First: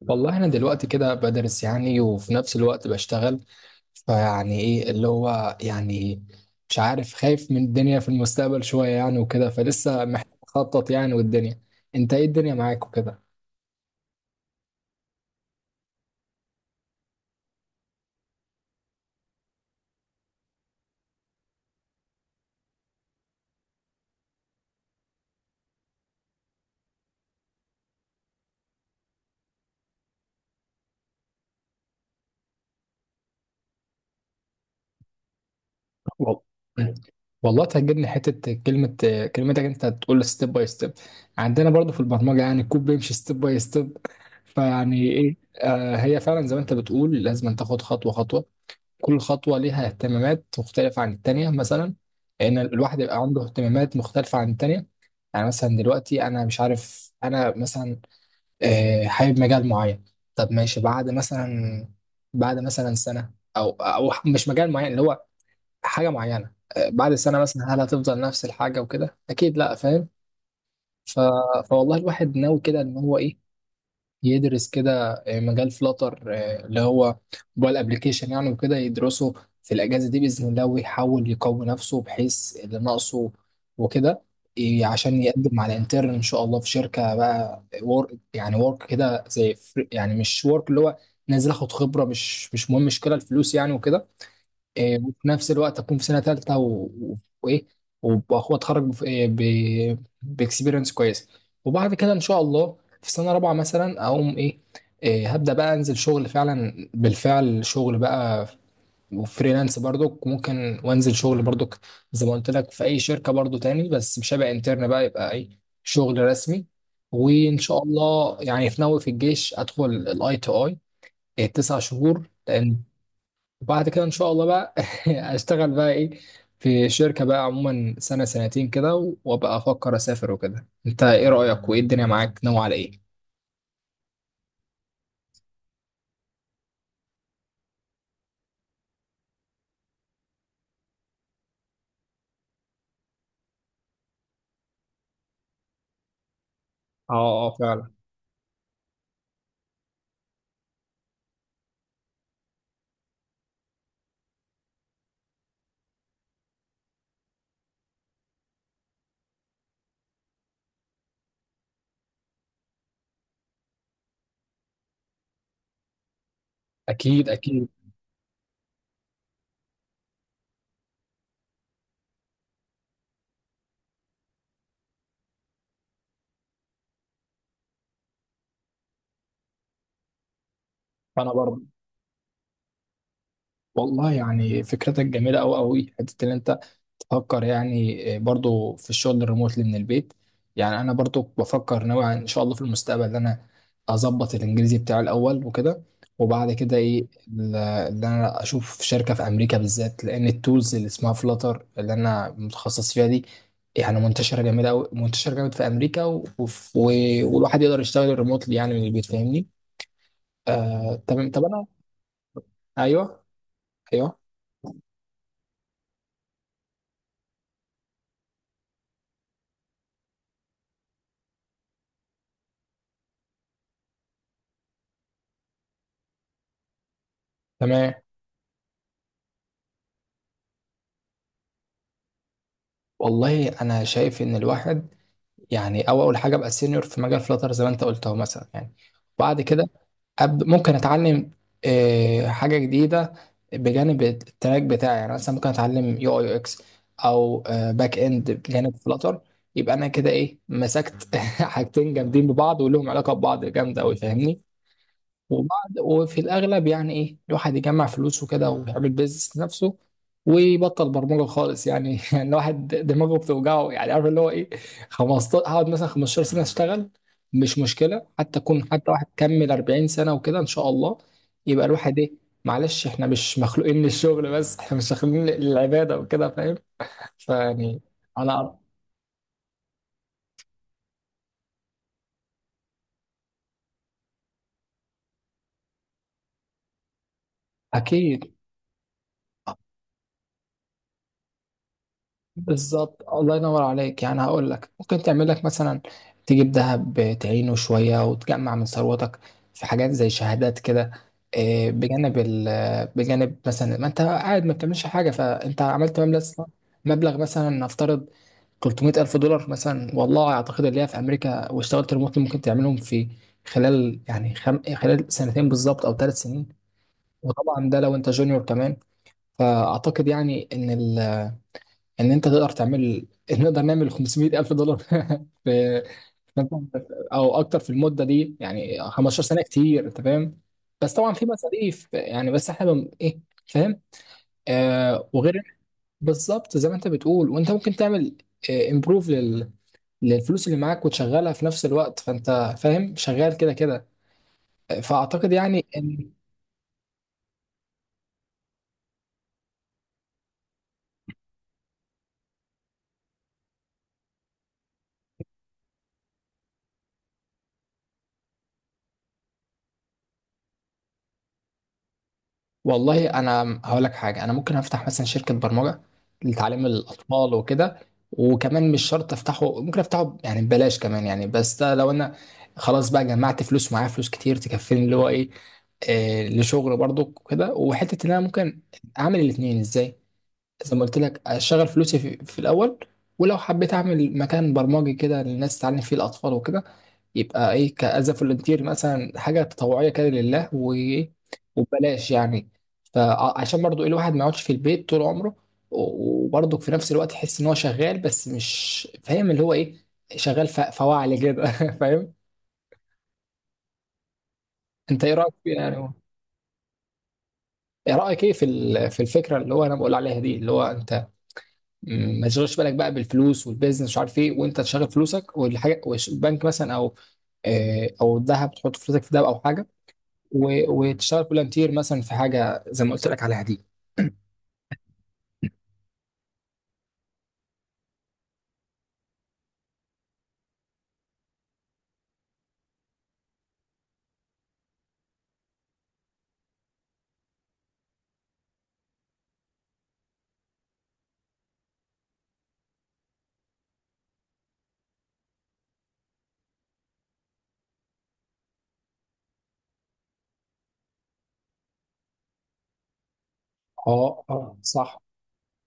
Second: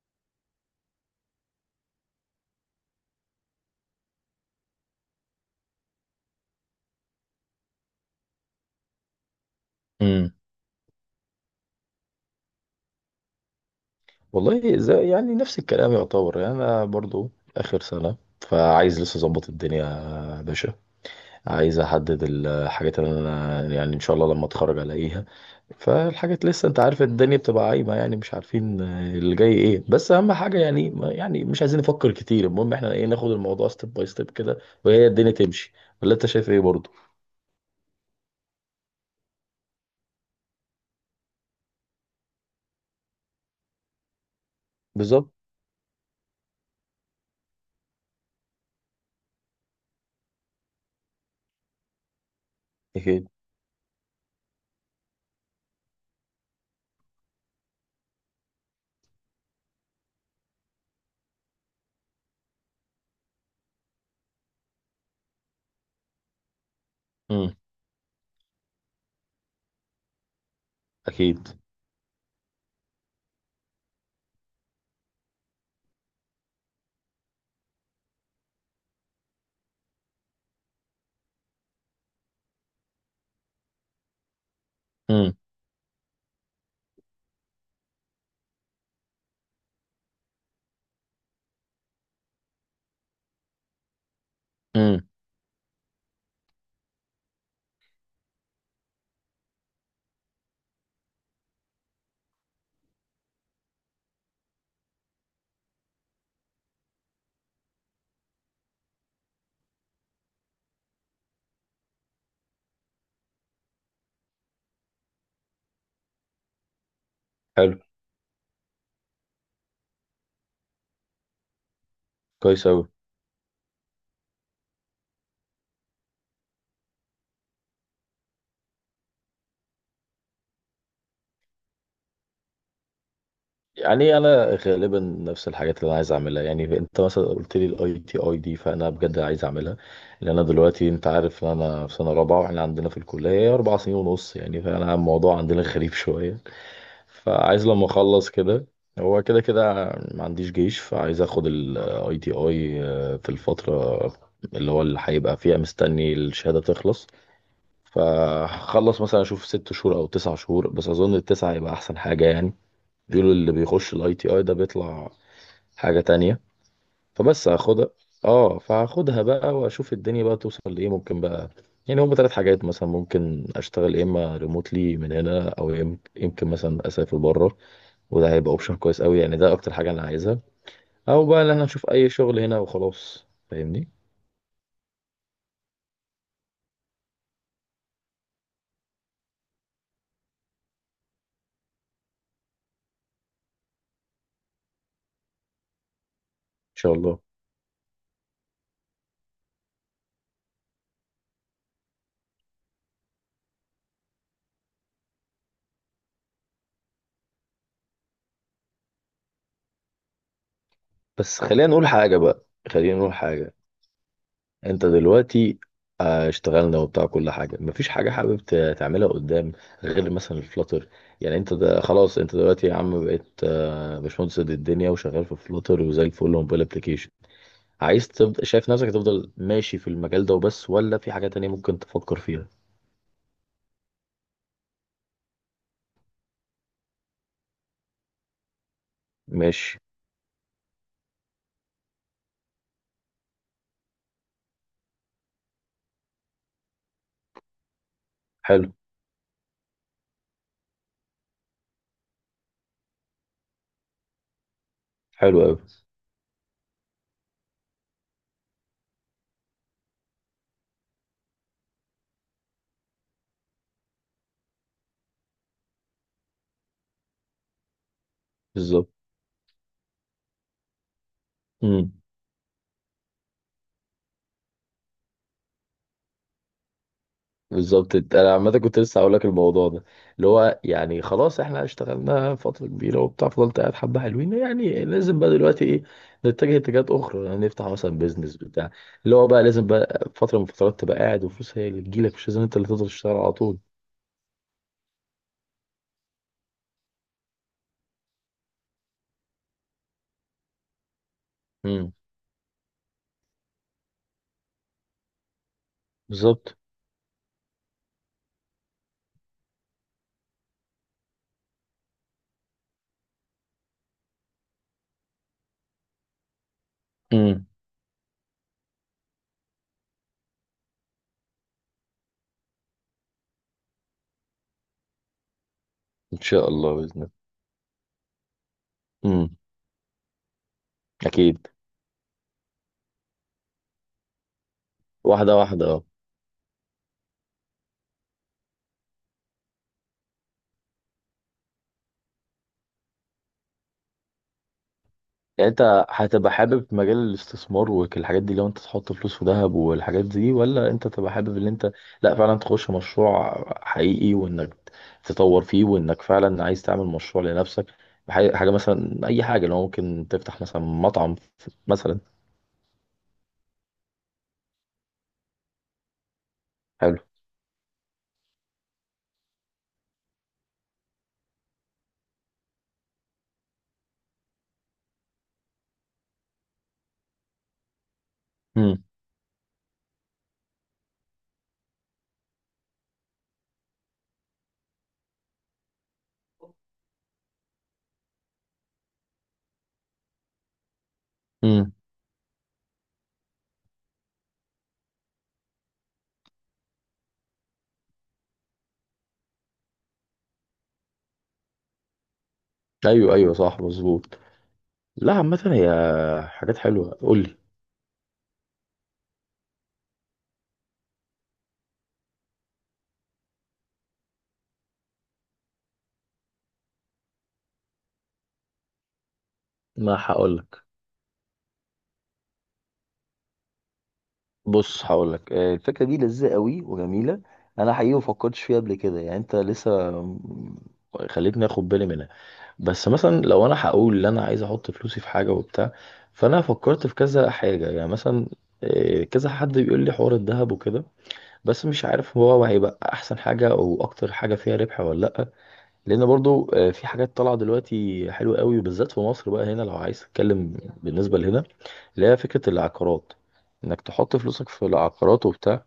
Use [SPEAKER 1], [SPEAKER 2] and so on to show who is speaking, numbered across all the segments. [SPEAKER 1] والله انا دلوقتي كده بدرس يعني، وفي نفس الوقت بشتغل. فيعني ايه اللي هو يعني مش عارف، خايف من الدنيا في المستقبل شوية يعني وكده. فلسه محتاج
[SPEAKER 2] امم
[SPEAKER 1] اخطط يعني، والدنيا. انت ايه الدنيا معاك وكده؟
[SPEAKER 2] والله، زي يعني نفس الكلام يعتبر. يعني انا برضو اخر سنه، فعايز لسه اظبط الدنيا يا باشا. عايز احدد الحاجات اللي انا يعني ان شاء الله لما اتخرج الاقيها. فالحاجات لسه انت عارف الدنيا بتبقى عايمه، يعني مش عارفين اللي جاي ايه. بس اهم حاجه يعني مش عايزين نفكر كتير، المهم احنا ايه ناخد الموضوع ستيب باي ستيب كده وهي الدنيا تمشي. ولا انت
[SPEAKER 1] وال-
[SPEAKER 2] شايف ايه برضو؟
[SPEAKER 1] والله تهجرني حتة كلمة. كلمتك انت تقول ستيب باي ستيب، عندنا برضو في البرمجة يعني الكود بيمشي ستيب باي ستيب. فيعني
[SPEAKER 2] بالظبط.
[SPEAKER 1] ايه؟ آه، هي فعلا زي ما انت بتقول، لازم أن تاخد خطوة خطوة. كل خطوة ليها اهتمامات مختلفة عن التانية مثلا، لأن الواحد يبقى
[SPEAKER 2] اكيد.
[SPEAKER 1] عنده اهتمامات مختلفة عن التانية. يعني مثلا دلوقتي أنا مش عارف، أنا مثلا حابب مجال معين. طب ماشي، بعد مثلا، بعد مثلا سنة، أو مش مجال معين، اللي هو حاجة معينة، بعد سنة
[SPEAKER 2] امم.
[SPEAKER 1] مثلا هل هتفضل نفس الحاجة وكده؟ أكيد لأ، فاهم؟ ف...
[SPEAKER 2] اكيد.
[SPEAKER 1] فوالله الواحد ناوي كده إن هو إيه، يدرس كده مجال فلاتر، اللي هو موبايل ابلكيشن يعني، وكده يدرسه في الاجازه دي باذن الله، ويحاول يقوي نفسه بحيث اللي ناقصه وكده. عشان
[SPEAKER 2] امم.
[SPEAKER 1] يقدم على انترن ان شاء الله في شركه بقى، ورك يعني، ورك كده زي يعني مش ورك اللي هو نازل اخد خبره. مش مهم مش كده الفلوس يعني وكده. إيه،
[SPEAKER 2] امم.
[SPEAKER 1] وفي نفس الوقت اكون في سنه ثالثه و- وايه، وأخو اتخرج إيه، باكسبيرينس كويسه. وبعد كده ان شاء الله في سنه رابعه مثلا اقوم ايه، إيه هبدا بقى انزل شغل، فعلا بالفعل شغل بقى. وفريلانس برضك ممكن، وانزل شغل برضك زي ما قلت لك في اي شركه برضو تاني، بس مش هبقى انترن بقى، يبقى ايه، شغل رسمي. وان
[SPEAKER 2] حلو.
[SPEAKER 1] شاء الله يعني في ناوي في الجيش ادخل الاي تو اي تسع شهور،
[SPEAKER 2] كويس
[SPEAKER 1] لان
[SPEAKER 2] اوي.
[SPEAKER 1] وبعد كده ان شاء الله بقى اشتغل بقى ايه في شركة بقى عموما سنة سنتين كده وابقى افكر اسافر وكده. انت ايه رأيك، وايه الدنيا معاك ناوي على ايه؟
[SPEAKER 2] يعني انا غالبا نفس الحاجات اللي انا عايز اعملها. يعني انت مثلا قلت لي الاي تي اي دي، فانا بجد عايز اعملها. لان انا دلوقتي انت عارف ان انا في سنه رابعه، واحنا عندنا في الكليه 4 سنين ونص يعني. فانا الموضوع عندنا غريب شويه.
[SPEAKER 1] اه، اه
[SPEAKER 2] فعايز لما
[SPEAKER 1] فعلا.
[SPEAKER 2] اخلص كده. هو كده كده ما عنديش جيش، فعايز اخد الاي تي اي في الفتره اللي هو اللي هيبقى فيها مستني الشهاده تخلص. فهخلص مثلا اشوف 6 شهور او 9 شهور، بس اظن التسعه هيبقى احسن حاجه يعني. بيقولوا اللي بيخش الاي تي اي ده بيطلع حاجة تانية.
[SPEAKER 1] اكيد
[SPEAKER 2] فبس
[SPEAKER 1] اكيد.
[SPEAKER 2] هاخدها. اه فهاخدها بقى واشوف الدنيا بقى توصل لايه ممكن بقى. يعني هما ثلاث حاجات مثلا ممكن اشتغل، يا اما ريموتلي من هنا او يمكن مثلا اسافر بره، وده هيبقى اوبشن كويس قوي يعني، ده اكتر حاجة انا عايزها. او
[SPEAKER 1] انا
[SPEAKER 2] بقى ان
[SPEAKER 1] برضه،
[SPEAKER 2] انا اشوف اي شغل هنا وخلاص فاهمني. ان
[SPEAKER 1] والله يعني فكرتك جميلة قوي قوي، حتة ان انت بفكر يعني برضو في الشغل الريموتلي من البيت. يعني انا برضو بفكر نوعا ان شاء الله في المستقبل ان انا اظبط الانجليزي بتاعي الاول وكده، وبعد كده
[SPEAKER 2] شاء
[SPEAKER 1] ايه
[SPEAKER 2] الله.
[SPEAKER 1] ان انا اشوف شركه في امريكا بالذات، لان التولز اللي اسمها فلاتر اللي انا متخصص فيها دي يعني منتشره جامد قوي، منتشره جامد في امريكا والواحد يقدر يشتغل ريموتلي يعني من البيت، فاهمني؟ آه تمام،
[SPEAKER 2] بس
[SPEAKER 1] طب انا.
[SPEAKER 2] خلينا نقول حاجة بقى، خلينا نقول
[SPEAKER 1] ايوه.
[SPEAKER 2] حاجة.
[SPEAKER 1] ايوه.
[SPEAKER 2] انت دلوقتي اشتغلنا وبتاع كل حاجه، مفيش حاجه حابب تعملها قدام غير مثلا الفلاتر. يعني انت ده خلاص، انت دلوقتي يا عم بقيت باشمهندس قد الدنيا وشغال في فلاتر وزي الفل وموبايل ابلكيشن.
[SPEAKER 1] تمام.
[SPEAKER 2] عايز تبدا، شايف نفسك تفضل ماشي في المجال ده وبس، ولا في حاجه تانية ممكن تفكر فيها؟
[SPEAKER 1] والله انا شايف ان الواحد يعني، او اول حاجه ابقى سينيور في مجال فلاتر زي ما انت قلت اهو مثلا يعني. بعد كده
[SPEAKER 2] ماشي.
[SPEAKER 1] ممكن اتعلم حاجه جديده بجانب التراك بتاعي، يعني مثلا ممكن اتعلم يو اي يو اكس، او باك اند
[SPEAKER 2] حلو.
[SPEAKER 1] بجانب فلاتر. يبقى انا كده ايه، مسكت حاجتين جامدين ببعض، ولهم علاقه ببعض جامده قوي، فاهمني؟
[SPEAKER 2] حلو قوي.
[SPEAKER 1] وبعد، وفي الأغلب يعني إيه، الواحد يجمع فلوس وكده ويعمل بيزنس لنفسه، ويبطل برمجة خالص يعني يعني الواحد دماغه بتوجعه، يعني عارف اللي هو إيه. 15 هقعد مثلا 15 سنة أشتغل، مش مشكلة، حتى أكون حتى
[SPEAKER 2] بالظبط.
[SPEAKER 1] واحد كمل 40 سنة وكده إن شاء الله. يبقى
[SPEAKER 2] مم.
[SPEAKER 1] الواحد إيه، معلش، إحنا مش مخلوقين للشغل بس، إحنا مش مخلوقين للعبادة وكده، فاهم؟ فيعني
[SPEAKER 2] بالظبط، انا عامه
[SPEAKER 1] أنا.
[SPEAKER 2] كنت لسه هقول لك الموضوع ده، اللي هو يعني خلاص احنا اشتغلنا فتره كبيره وبتاع فضلت قاعد حبه حلوين يعني. لازم بقى دلوقتي ايه نتجه اتجاهات اخرى، يعني نفتح مثلا
[SPEAKER 1] أكيد.
[SPEAKER 2] بيزنس بتاع اللي هو بقى لازم بقى فتره من الفترات تبقى قاعد وفلوس هي اللي تجيلك، مش لازم انت اللي تفضل
[SPEAKER 1] بالظبط،
[SPEAKER 2] تشتغل على
[SPEAKER 1] الله
[SPEAKER 2] طول.
[SPEAKER 1] ينور عليك. يعني هقول لك، ممكن تعمل لك مثلا، تجيب ذهب تعينه شوية، وتجمع من ثروتك في حاجات زي شهادات كده، إيه،
[SPEAKER 2] امم.
[SPEAKER 1] بجانب ال، بجانب مثلا ما انت قاعد ما بتعملش حاجة، فانت عملت مبلغ
[SPEAKER 2] بالظبط.
[SPEAKER 1] مبلغ مثلا، نفترض 300 ألف دولار مثلا، والله أعتقد اللي هي في أمريكا واشتغلت ريموتلي ممكن تعملهم في خلال يعني خلال سنتين بالظبط، أو ثلاث سنين،
[SPEAKER 2] امم.
[SPEAKER 1] وطبعا ده لو أنت جونيور كمان. فأعتقد يعني إن، ان انت تقدر تعمل، نقدر نعمل 500 الف دولار في،
[SPEAKER 2] ان شاء الله باذن الله.
[SPEAKER 1] او اكتر في المده دي. يعني 15
[SPEAKER 2] امم.
[SPEAKER 1] سنه كتير، انت فاهم. بس طبعا في
[SPEAKER 2] اكيد.
[SPEAKER 1] مصاريف يعني، بس احنا ايه، فاهم. آه،
[SPEAKER 2] واحده
[SPEAKER 1] وغير،
[SPEAKER 2] واحده اه.
[SPEAKER 1] بالظبط زي ما انت بتقول، وانت ممكن تعمل امبروف للفلوس اللي معاك، وتشغلها في نفس الوقت، فانت فاهم شغال كده كده. فاعتقد
[SPEAKER 2] يعني
[SPEAKER 1] يعني.
[SPEAKER 2] انت هتبقى حابب مجال الاستثمار والحاجات دي، لو انت تحط فلوس في ذهب والحاجات دي، ولا انت تبقى حابب ان انت لا فعلا تخش مشروع حقيقي، وانك تطور فيه، وانك فعلا عايز تعمل مشروع لنفسك حاجة مثلا؟ اي حاجة، لو ممكن تفتح مثلا مطعم مثلا.
[SPEAKER 1] والله انا هقول لك حاجه، انا ممكن افتح مثلا شركه برمجه لتعليم
[SPEAKER 2] حلو.
[SPEAKER 1] الاطفال وكده، وكمان مش شرط افتحه، ممكن افتحه يعني ببلاش كمان يعني، بس ده لو انا خلاص بقى جمعت فلوس، معايا فلوس كتير تكفيني، اللي هو ايه، آه، لشغل برضو كده، وحته ان انا ممكن
[SPEAKER 2] امم.
[SPEAKER 1] اعمل الاثنين ازاي. زي ما قلت لك، اشغل فلوسي في الاول، ولو حبيت اعمل مكان برمجي كده للناس تعلم فيه الاطفال وكده، يبقى ايه، كأز فولنتير مثلا، حاجه تطوعيه كده لله
[SPEAKER 2] امم.
[SPEAKER 1] وببلاش يعني. فعشان برضو ايه، الواحد ما يقعدش في البيت طول عمره، وبرضو في نفس الوقت يحس ان هو شغال، بس مش فاهم اللي هو ايه، شغال فواعلي كده فاهم؟
[SPEAKER 2] ايوه ايوه. صح مظبوط.
[SPEAKER 1] انت
[SPEAKER 2] لا،
[SPEAKER 1] ايه رايك
[SPEAKER 2] عامة
[SPEAKER 1] فيه
[SPEAKER 2] هي
[SPEAKER 1] يعني؟
[SPEAKER 2] حاجات حلوة، قول لي.
[SPEAKER 1] ايه رايك ايه في في الفكره اللي هو انا بقول عليها دي، اللي هو انت ما تشغلش بالك بقى بالفلوس والبيزنس مش عارف ايه، وانت تشغل فلوسك والحاجه والبنك مثلا، او او الذهب، تحط فلوسك في دهب او حاجه،
[SPEAKER 2] ما هقول لك.
[SPEAKER 1] وتشتغل فولنتير مثلا في حاجه زي ما قلت لك عليها دي.
[SPEAKER 2] بص هقول لك، الفكره دي لذيذه قوي وجميله. انا حقيقي ما فكرتش فيها قبل كده. يعني انت لسه خليتني اخد بالي منها. بس مثلا لو انا هقول ان انا عايز احط فلوسي في حاجه وبتاع، فانا فكرت في كذا حاجه يعني. مثلا كذا حد بيقول لي حوار الذهب وكده، بس مش عارف هو هيبقى احسن حاجه او اكتر حاجه فيها ربح ولا لا. لان برضو في حاجات طالعه دلوقتي حلوه قوي، وبالذات في مصر بقى هنا لو عايز تتكلم بالنسبه لهنا، اللي هي فكره العقارات، انك تحط
[SPEAKER 1] اه،
[SPEAKER 2] فلوسك
[SPEAKER 1] اه
[SPEAKER 2] في
[SPEAKER 1] صح.
[SPEAKER 2] العقارات وبتاع.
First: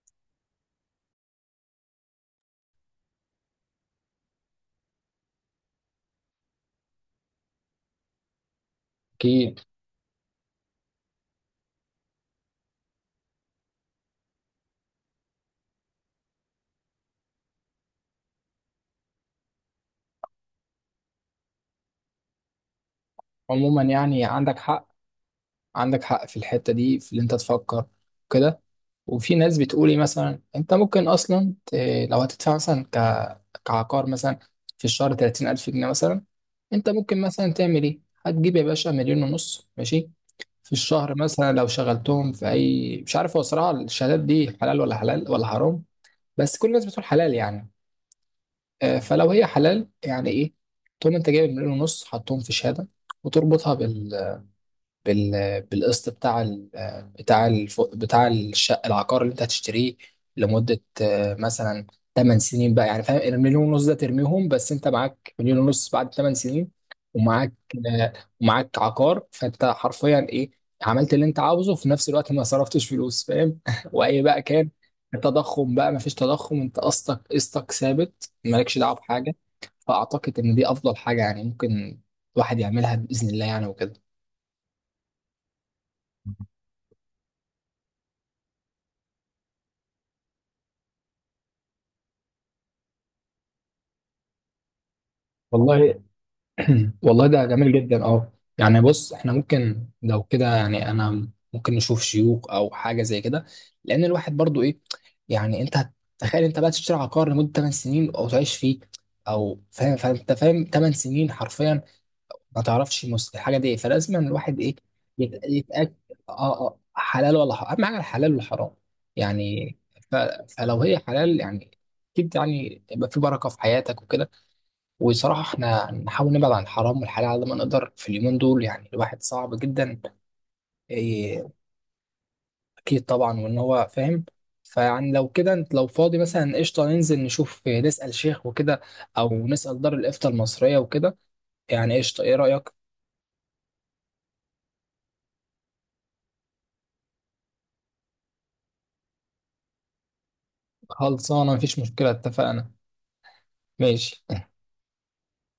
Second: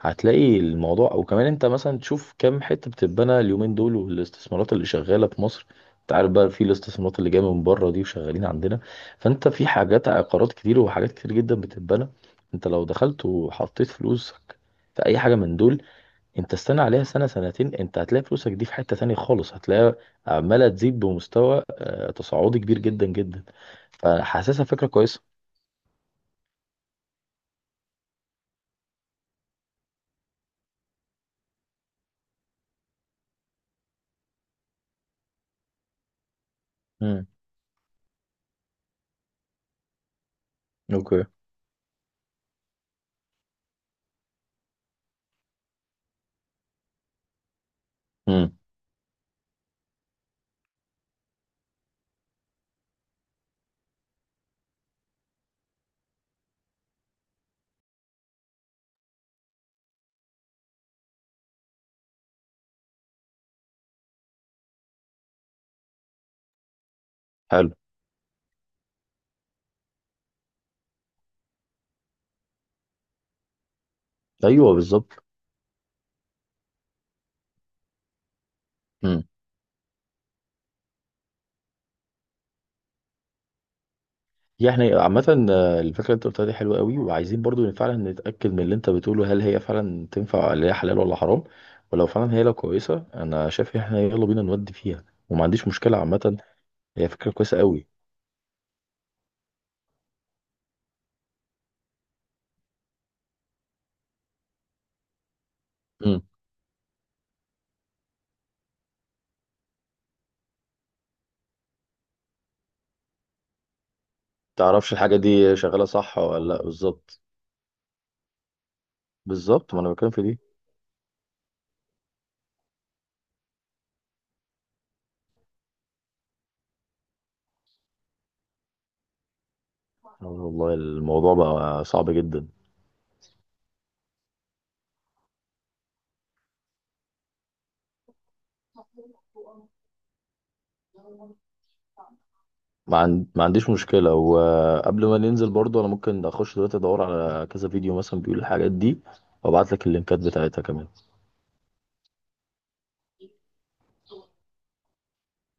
[SPEAKER 2] هتلاقي الموضوع، وكمان انت مثلا تشوف كام حته بتتبنى اليومين دول والاستثمارات اللي شغاله في مصر. انت عارف بقى في الاستثمارات اللي جايه من بره دي وشغالين عندنا. فانت
[SPEAKER 1] اكيد.
[SPEAKER 2] في حاجات عقارات كتير وحاجات كتير جدا بتتبنى. انت لو دخلت وحطيت فلوسك في اي حاجه من دول، انت استنى عليها سنة سنتين، انت هتلاقي فلوسك دي في حتة تانية خالص. هتلاقيها عمالة تزيد بمستوى تصاعدي كبير جدا جدا،
[SPEAKER 1] عموما يعني عندك
[SPEAKER 2] فحاسسها فكرة
[SPEAKER 1] حق،
[SPEAKER 2] كويسة.
[SPEAKER 1] عندك حق في الحته دي، في اللي انت تفكر كده. وفي ناس بتقولي مثلا انت ممكن اصلا لو هتدفع مثلا كعقار مثلا في الشهر 30,000 جنيه مثلا، انت ممكن
[SPEAKER 2] امم.
[SPEAKER 1] مثلا تعمل ايه. هتجيب يا باشا مليون ونص، ماشي، في الشهر
[SPEAKER 2] اوكي.
[SPEAKER 1] مثلا لو شغلتهم في اي، مش عارف هو صراحه الشهادات دي حلال ولا حلال ولا حرام، بس كل الناس بتقول حلال يعني.
[SPEAKER 2] امم.
[SPEAKER 1] فلو هي حلال، يعني ايه، تقوم انت جايب مليون ونص حطهم في شهاده، وتربطها بال، بالقسط بتاع بتاع بتاع الشقه العقار اللي انت هتشتريه لمده مثلا 8 سنين بقى يعني، فاهم، المليون ونص ده ترميهم بس، انت معاك مليون ونص بعد 8 سنين، ومعاك
[SPEAKER 2] حلو.
[SPEAKER 1] آه، ومعاك عقار، فانت حرفيا ايه، عملت اللي انت عاوزه في نفس الوقت ما صرفتش فلوس، فاهم واي بقى كان
[SPEAKER 2] ايوه بالظبط.
[SPEAKER 1] التضخم بقى، ما فيش تضخم، انت قسطك، قسطك ثابت، مالكش دعوه
[SPEAKER 2] امم.
[SPEAKER 1] بحاجه. فاعتقد ان دي افضل حاجه يعني ممكن الواحد يعملها باذن الله يعني وكده.
[SPEAKER 2] يعني عامة الفكرة اللي انت قلتها دي حلوة قوي، وعايزين برضو فعلا نتأكد من اللي انت بتقوله هل هي فعلا تنفع، اللي هي حلال ولا حرام. ولو فعلا هي لو كويسة، انا شايف ان احنا يلا بينا نودي فيها، وما عنديش مشكلة
[SPEAKER 1] والله
[SPEAKER 2] عامة. هي
[SPEAKER 1] والله
[SPEAKER 2] فكرة
[SPEAKER 1] ده
[SPEAKER 2] كويسة
[SPEAKER 1] جميل
[SPEAKER 2] قوي.
[SPEAKER 1] جدا، اه. يعني بص، احنا ممكن لو كده يعني، انا ممكن نشوف شيوخ او حاجه زي كده، لان الواحد برضو ايه، يعني انت
[SPEAKER 2] امم.
[SPEAKER 1] تخيل انت بقى تشتري عقار لمده 8 سنين او تعيش فيه، او فاهم، فانت فاهم 8 سنين حرفيا ما تعرفش الحاجه دي ايه، فلازم الواحد ايه،
[SPEAKER 2] تعرفش الحاجة دي شغالة
[SPEAKER 1] يتاكد.
[SPEAKER 2] صح ولا لا؟
[SPEAKER 1] اه، اه
[SPEAKER 2] بالظبط.
[SPEAKER 1] حلال ولا حرام، اهم حاجه الحلال والحرام
[SPEAKER 2] بالظبط،
[SPEAKER 1] يعني.
[SPEAKER 2] ما انا بتكلم
[SPEAKER 1] ف...
[SPEAKER 2] في دي.
[SPEAKER 1] فلو هي حلال يعني، اكيد يعني يبقى في بركه في حياتك وكده. وصراحة احنا نحاول نبعد عن الحرام والحلال على ما نقدر في اليومين دول، يعني الواحد صعب جدا.
[SPEAKER 2] والله الموضوع
[SPEAKER 1] إيه،
[SPEAKER 2] بقى صعب جدا.
[SPEAKER 1] أكيد طبعا، وإن هو فاهم. فيعني لو كده انت لو فاضي مثلا قشطة، ننزل نشوف، إيه، نسأل شيخ وكده، أو نسأل دار الإفتاء المصرية وكده يعني، قشطة، إيه رأيك؟
[SPEAKER 2] ما عنديش مشكلة. وقبل ما ننزل برضو انا ممكن اخش دلوقتي ادور على كذا فيديو مثلا بيقول الحاجات دي، وابعت لك اللينكات بتاعتها كمان.
[SPEAKER 1] خلصانة، مفيش مشكلة، اتفقنا، ماشي.